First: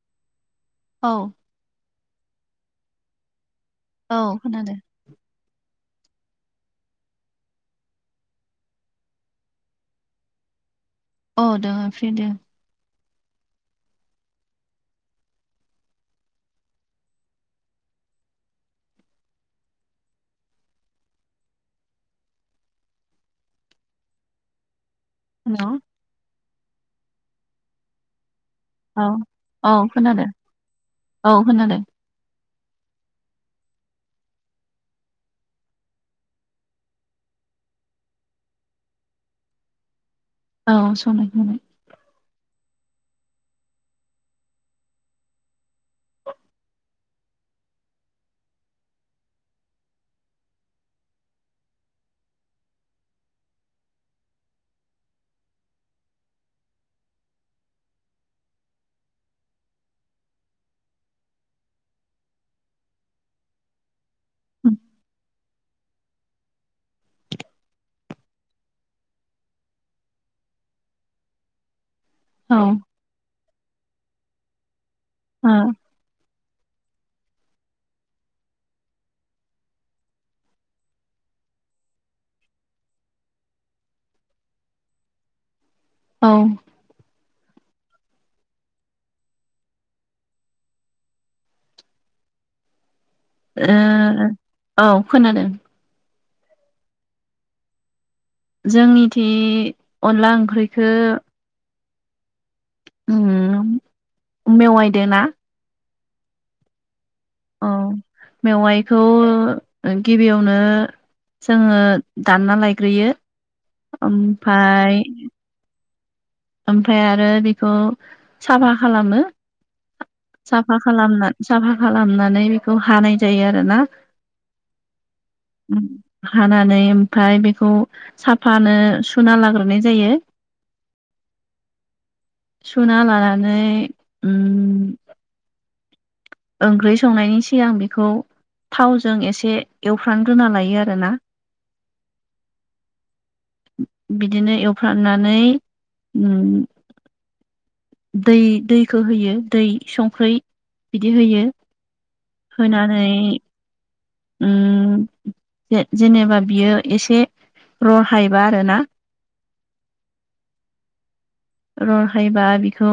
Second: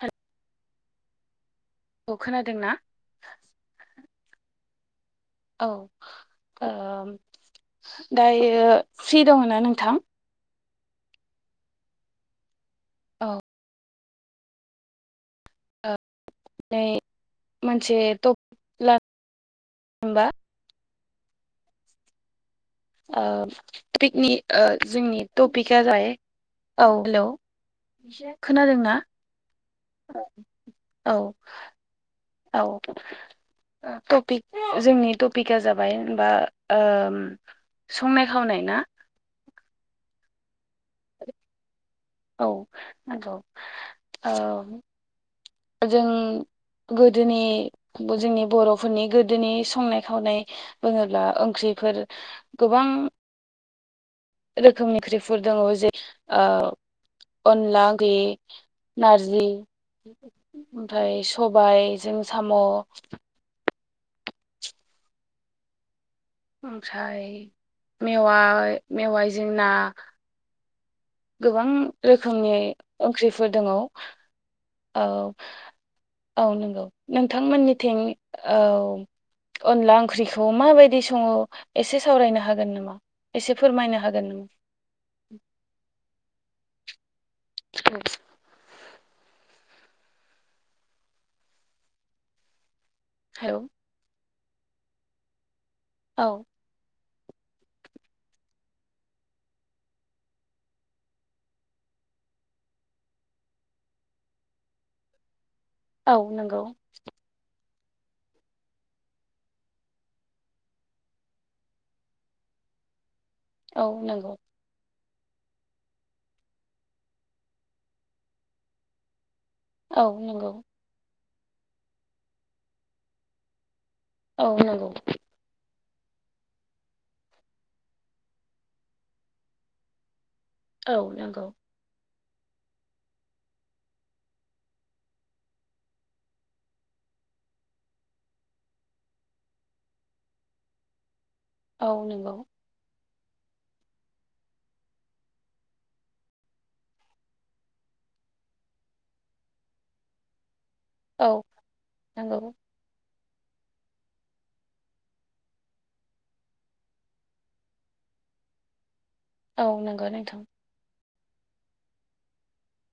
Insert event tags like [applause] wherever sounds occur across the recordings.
आ औ खोनादों ना औ खोनादों औ दायो सि दङ ना नोंथां अ द फ्रि दे औ ओ नै मोनसे टपिक लानो हबा टपिकनि जोंनि हेलौ टपिकआ जाय औ हेलौ एसे खोनादों ना औ औ खोनादों औ खोनादों औ टपिक जोंनि टपिकआ जाबायबा संनाय खावनाय ना औ सनाय खनाय औ जों गोदोनि जोंनि बर'फोरनि गोदोनि संनाय खावनाय बुङोब्ला ओंख्रि बेफोर गोबां रोखोमनि ख्रिफुर दङ जे अनला गे नारजि ओमफ्राय सबायजों साम' औ ओमफ्राय मेवाय मेवाय जोंना गोबां औ रोखोमनि ओ ओंख्रिफोर दङ औ औ नंगौ नोंथांमोननिथिं औ अनला ओंख्रिखौ माबायदि सङो एसे सावरायनो हागोन नामा एसे फोरमायनो हागोन नों औ उ हेल औ खोनादों औ जोंनिथि अनला ओंख्रिख मेवायदों ना औ नंगौ औ मेवाइखौ ओ गिबियावनो जोङो दानना लायग्रोयो औ नंगौ ओमफाय ओमफाय आरो बेखौ साफा खालामो औ नंगौ साफा खालामना साफा खालामनानै बेखौ हानाय जायो आरोना औ नंगौ [unintelligible] हानानै ओमफ्राय बेखौ साफानो सुना लाग्रोनाय जायो औ नंगौ सुना लानानै ओम ओंख्रि संनायनि सिगां बेखौ थावजों एसे एवफ्रामग्रोना लायो आरोना औ नंगौ बिदिनो एवफ्रामनानै ओम दै दैखौ होयो दै संख्रि बिदि औ होयो नंगौ होनानै ओम जे जेनेबा बियो एसे रहायबा आरोना औ नंगौ नोंथां रहायबा बिखौ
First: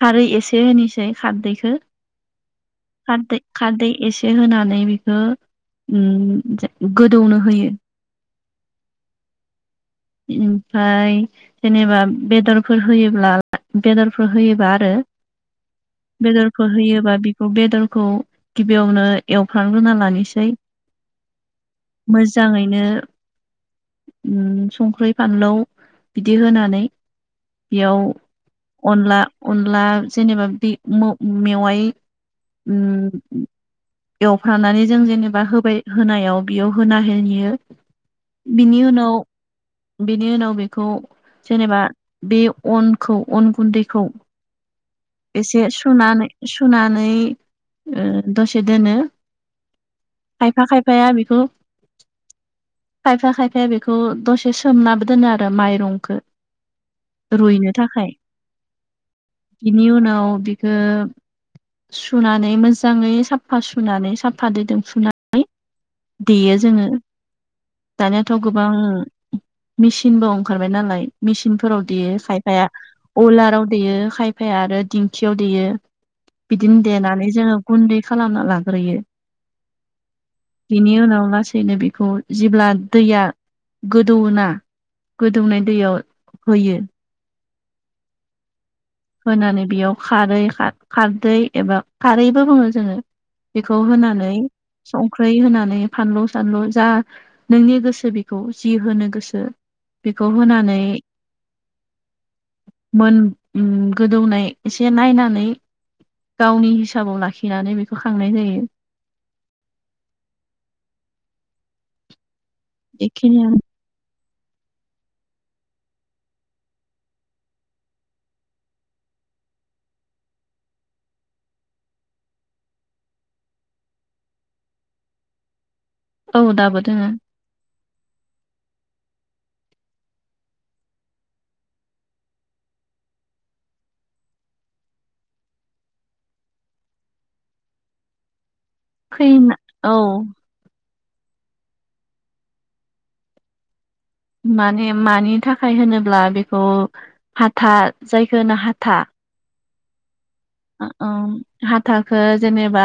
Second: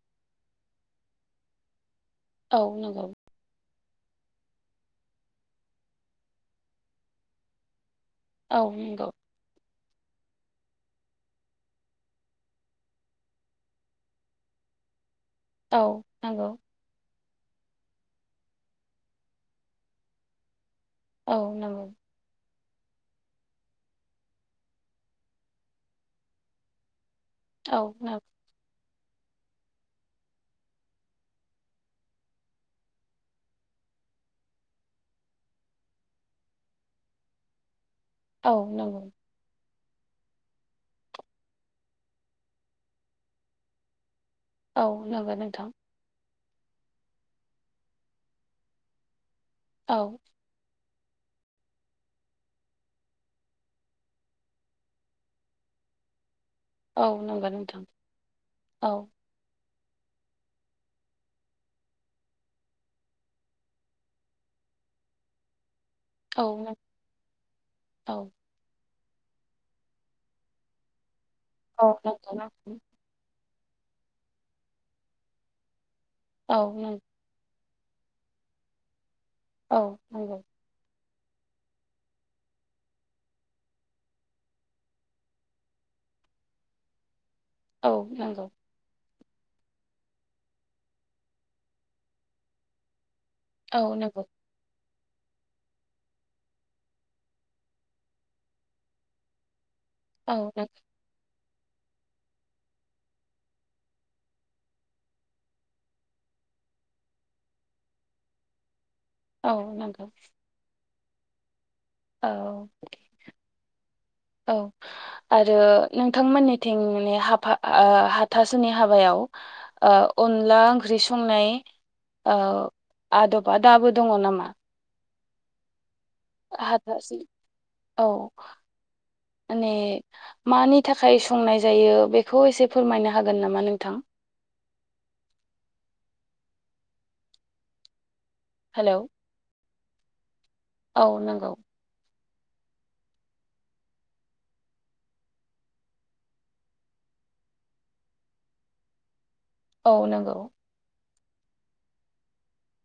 खारै एसे होनोसै खारदैखो औ नंगौ खारदै खारदै एसे होनानै बेखौ ओम गोदौनो होयो औ नंगौ ओमफाय जेनेबा बेदरफोर होयोब्ला बेदरफोर होयोबा आरो औ नंगौ बेदरफोर होयोबा बि बेदरखौ गिबियावनो एवफ्राम ग्रोना लानोसै औ नंगौ। नो उम ंख्रि फानलु बिदि होनानै औ बेयाव औ अनला अनला जेनेबा बि मेवाय ओम एवफ्रानानै जों जेनेबा होबाय होनायाव बेयाव होना होयो औ बिनि नंगौ उनाव बेनि उनाव बेखौ जेनेबा बे अनखौ अन गुन्दैखौ औ नंगौ एसे नोंथां सुनानै सुनानै ओ दसे दोनो औ [unintelligible] बेखौ खायफा खायफाया बेखौ दसे सोमनाबो दोनो आरो माइरंखो औ नंगौ नोंथां औ बिनि उनाव बिखो सुनानै मोजाङै साफा सुनानै साफा दैदो सुनानै औ देयो नंगौ जोङो औ दानियाथ' गोबां मेचिनबो ओंखारबाय नालाय मेसिनफोराव औ देयो नंगौ खायफाया अलाराव देयो खायफाया आरो दिंखियाव देयो। औ बिदिनो नंगौ देनानै जोङो गुन्दै खालामना लाग्रोयो। औ नंगौ बिनि उनाव लासैनो बेखौ जेब्ला दैया गोदौ ना गोदौनाय दैयाव होयो। औ नंगौ होनानै बेयाव खारै खारदै एबा खारैबो बुङो जोङो बेखौ औ नंगौ होनानै संख्रि होनानै फानलु सानलु जा नोंनि गोसो बेखौ जि होनो गोसो बेखौ औ नंगौ होनानै मोन ओम गोदौनाय एसे नायनानै गावनि हिसाबाव लाखिनानै बेखौ खांनाय जायो। औ नंगौ। औ एखिनियानो औ आरो नोंथांमोननिथिं नि हाफा ओ हाथासुनि हाबायाव ओ अनला ओंख्रि संनाय ओ आदबा दाबो दङ नामा? औ दाबो दोङो हाथासै औ माने मानि थाखाय संनाय जायो बेखौ एसे फोरमायनो हागोन नामा नोंथां? हेलौ खैना‌ औ औ नंगौ माने मानि थाखाय होनोब्ला बेखौ हाथा जायखौ होनो हाथा औ नंगौ औ हाथाखौ जेनेबा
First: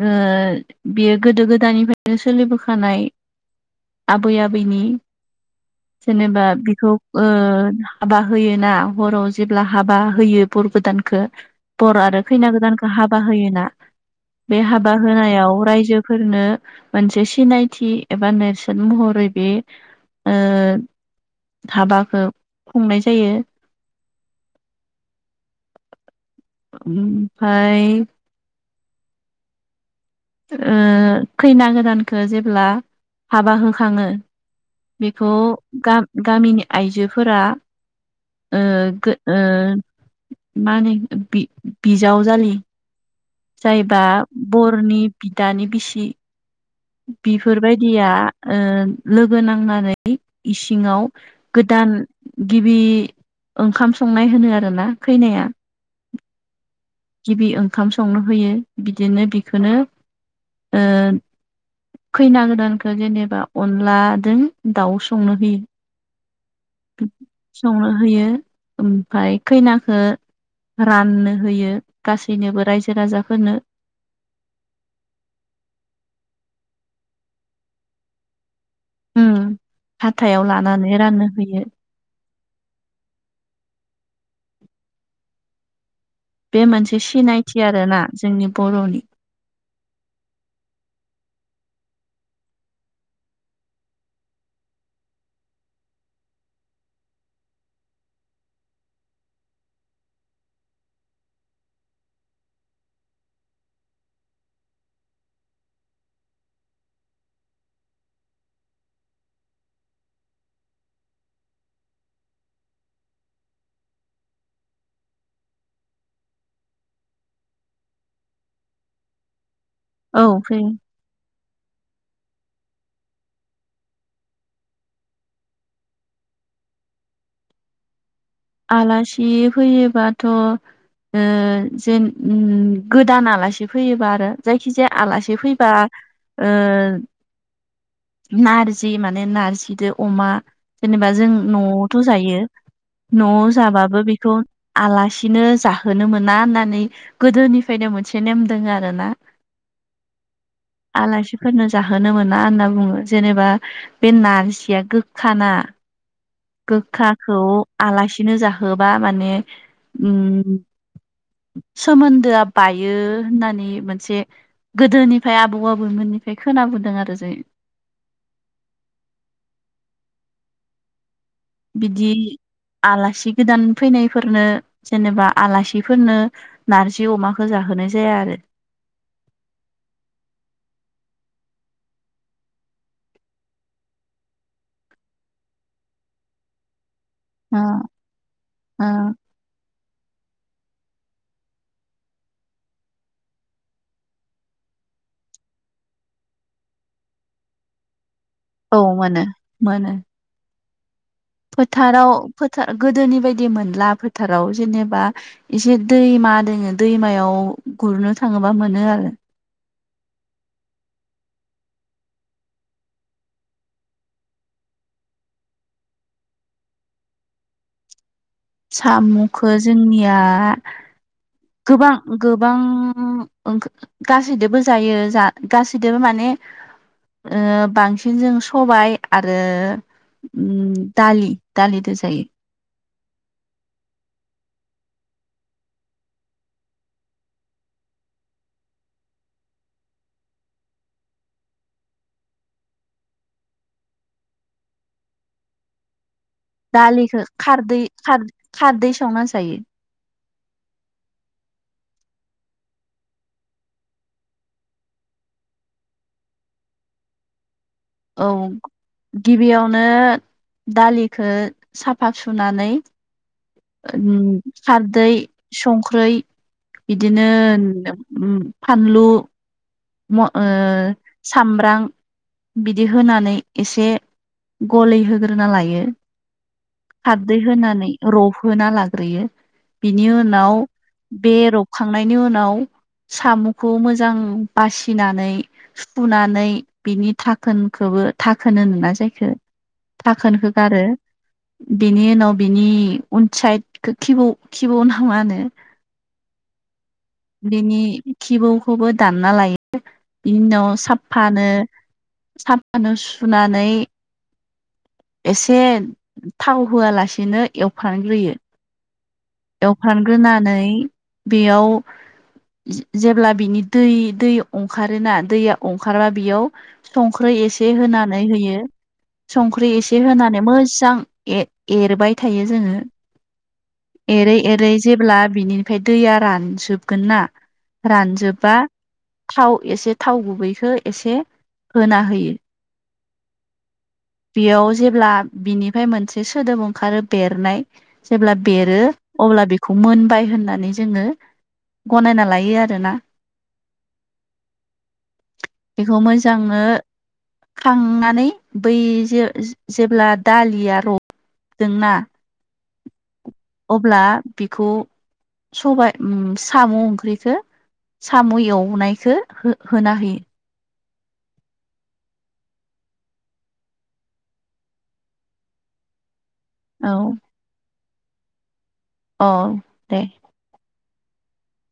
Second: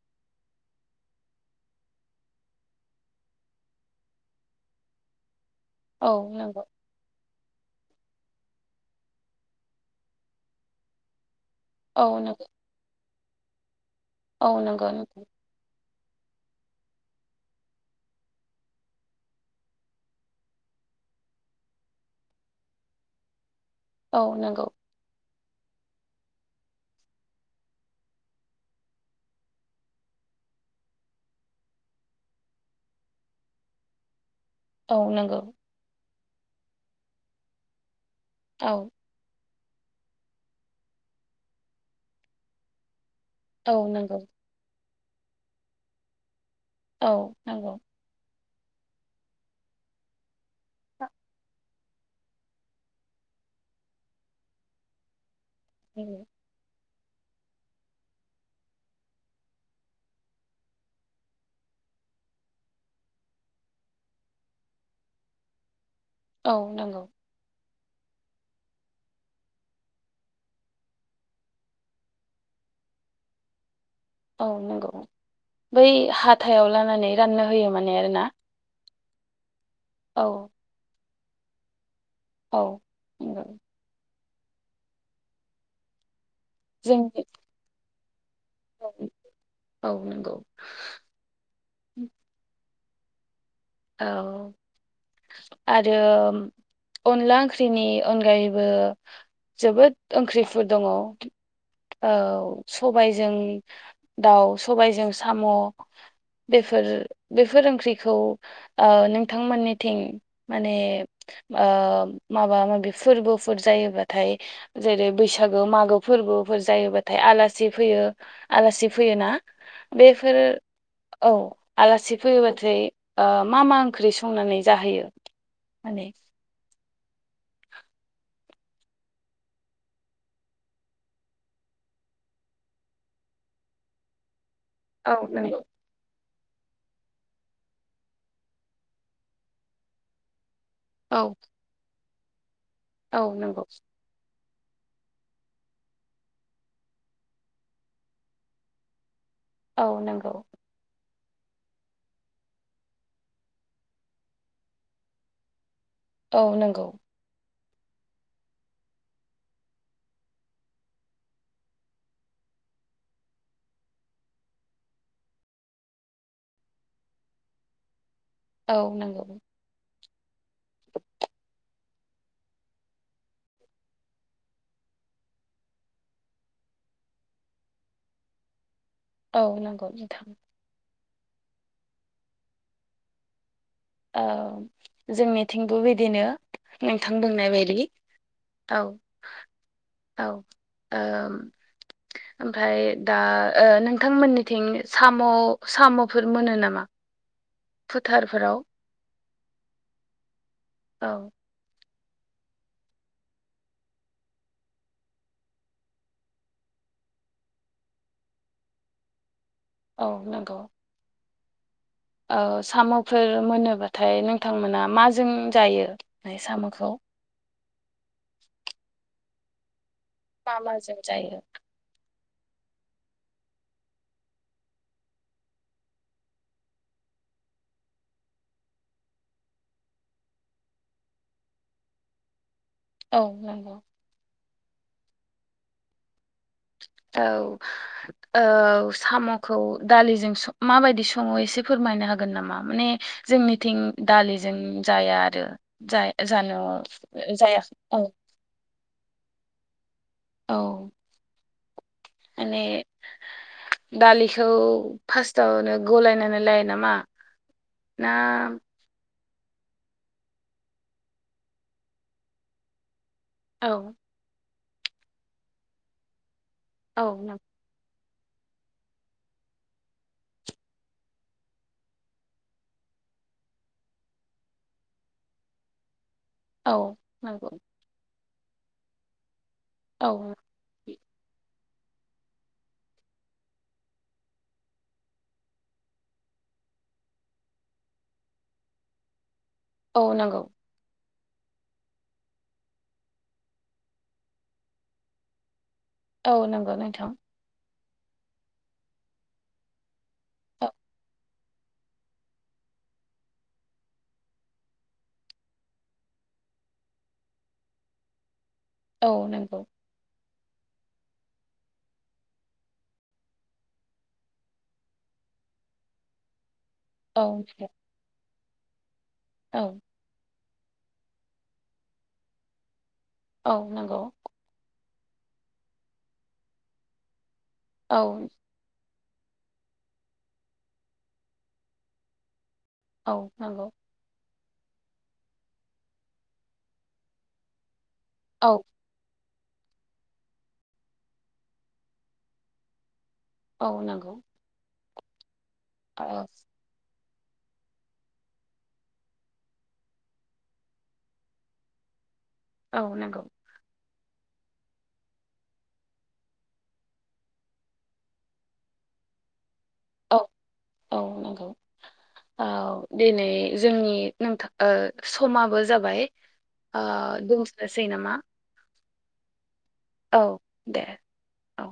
ओ बियो गोदो गोदानिफ्रायनो सोलि लिबोखानाय आबै आबैनि औ जेनेबा नंगौ बिखौ ओ हाबा होयोना हराव जेब्ला हाबा होयो बर गोदानखौ बर औ आरो नंगौ खैना गोदानखौ हाबा होयोना बे औ नंगौ हाबा नोंथां होनायाव रायजो फोरनो मोनसे सिनायथि एबा नेरसोन महरै बे ओ हाबाखौ खुंनाय जायो औ नंगौ ओमफ्राय ओ खैना गोदानखौ जेब्ला हाबा होखाङो औ बेखौ नंगौ गा-गामिनि आयजोफोरा ओ औ गो ओ मा होनो बि-बिजाव जालि औ जायबा नंगौ बरनि बिदानि बिसि औ बेफोर नंगौ बायदिया ओ लोगो नांनानै इसिङाव गोदान गिबि ओंखाम संनाय होनो आरोना खैनाया ओ गिबि ओंखाम संनो होयो बिदिनो बिखौनो ओ खैना गोदानखौ जेनेबा अनलादों दाउ संनो होयो औ नंगौ संनो होयो ओमफ्राय खैनाखौ राननो होयो गासैनोबो रायजो राजाफोरनो औ नंगौ बै हाथायाव लानानै राननो होयो माने आरोना ओम औ हाथायाव लानानै रानो औ नंगौ बे मोनसे सिनायथि आरोना बे औ-औ नंगौ औ आरो म अनला ओंख्रिनि अनगायैबो जोबोद ओंख्रिफोर दङ औ सबायजों दाउ सबायजों साम' बेफोर-बेफोर ओंख्रिखौ औ नोंथांमोननिथिं माने ओ माबा माबि फोरबो फोर जायोबाथाय जेरै बैसागो मागो फोरबोफोर जायोबाथाय आलासि फैयो आलासि फैयोना औ बेफोर फै औ आलासि फैयोबाथाय मा मा ओंख्रि संनानै जाहोयो माने आलासि फैयोबाथ' जेन गोदान आलासि फैयोबा आरो जायखिजाया औ आलासि नंगौ फैबा नारजि माने नारजिजों अमा जेनेबा औ जों न'आवथ' जायो औ न' नंगौ जाबाबो बेखौ आलासिनो जाहोनो मोना होननानै गोदोनिफ्रायनो मोनसे नेम दोङ आरोना औ नंगौ आलासिफोरनो जाहोनो मोना होनना बुङो जेनेबा बे नारजिया गोखाना औ नंगौ गोखाखौ आलासिनो जाहोबा माने सोमोन्दोआ बायो होननानै मोनसे गोदोनिफ्राय आबौ आबौमोननिफ्राय खोनाबोदों आरो जोङो। औ नंगौ बिदि आलासि गोदान फैनायफोरनो जेनेबा आलासिफोरनो नारजि अमाखौ जाहो होनाय जाया आरो औ नंगौ नोंथां औ जोंनिथिंबो बिदिनो नोंथां बुंनाय ओ बायदि औ औ ओम ओमफाय दा ओ नोंथांमोननिथिं साम' साम'फोर मोनो नामा फोथारफोराव औ मोनो मोनो औ फोथाराव फोथा गोदोनि बायदि मोनला फोथाराव जेनेबा एसे दैमा दोङो दैमायाव गुरनो थाङोबा मोनो आरो औ नंग' ओ साम'फोर मोनोबाथाय नोंथांमोना माजों जायो बे साम'खौ [inaudible] साम'खो जोंनिया मा माजों जायो गोबां गोबां ओम [unintelligible] गासैदोबो जायो जा गासैदोबो माने ओ बांसिन जों सबाय आरो उम दालि दालिदो जायो औ नंगौ [inaudible] औ औ साम'खौ दालिजों सं माबायदि सङो एसे फोरमायनो हागोन नामा माने जोंनिथिं दालिजों जाया आरो जाया जानो दालिखो खारदै औ खार-खारदै संना जायो औ माने दालिखौ फास्तावनो गलायनानै लायो नामा ना औ गिबियावनो दालिखो साफा सुनानै औ ओम खारदै संख्रै औ बिदिनो नंगौ उम फानलु म' ओ सामब्रां बिदि होनानै एसे गलि होग्रोना लायो औ खारदै नंगौ होनानै रब होना लाग्रोयो बिनि औ उनाव बे रबखांनायनि उनाव साम'खौ मोजां बासिनानै सुुनानै बिनि धाखोनखोबो धाखोन होनोना जायखो औ नंगौ धाखोनखो गारो बिनि उनाव बिनि उनसाइदखो खिबौ खिबौ ना मा होनो औ नंगो नोंथां बिनि खिबौखौबो दानना लायो बिनि उनाव औ साफफानो साफानो सुनानै एसे थाव होआलासिनो एवफ्रांग्रोयो औ नंगौ एवफ्रानग्रोनानै बेयाव जे-जेब्ला बिनि दै दै अंखारोना दैया अंखारबा बेयाव औ संख्रै नंगौ एसे होनानै होयो औ संख्रै एसे होनानै मो जां ए-एरबाय थायो जोङो औ नंगौ एरै एरै जेब्ला बिनिफ्राय दैया रानजोबगोन ना औ रानजोबबा थाव एसे थाव गुबैखो एसे होना होयो औ नंगौ बियाव जेब्ला बिनिफाय मोनसे सोदोब ओंखारो बेरनाय जेब्ला औ बेरो अब्ला बेखौ मोनबाय होननानै जोङो गनायना लायो आरो ना औ नंगौ बेखौ औ मोजांनो खांनानै बै जे जेब्ला दालिया रदोंना औ नांगौ अब्ला बेखौ सबाय उम साम' ओंख्रिखौ साम' एवनायखौ हो होना होयो औ औ नंगौ औ दिनै जोंनि नोंथां ओ समाबो जाबाय आ औ दोसनोसै नामा अ औ दे औ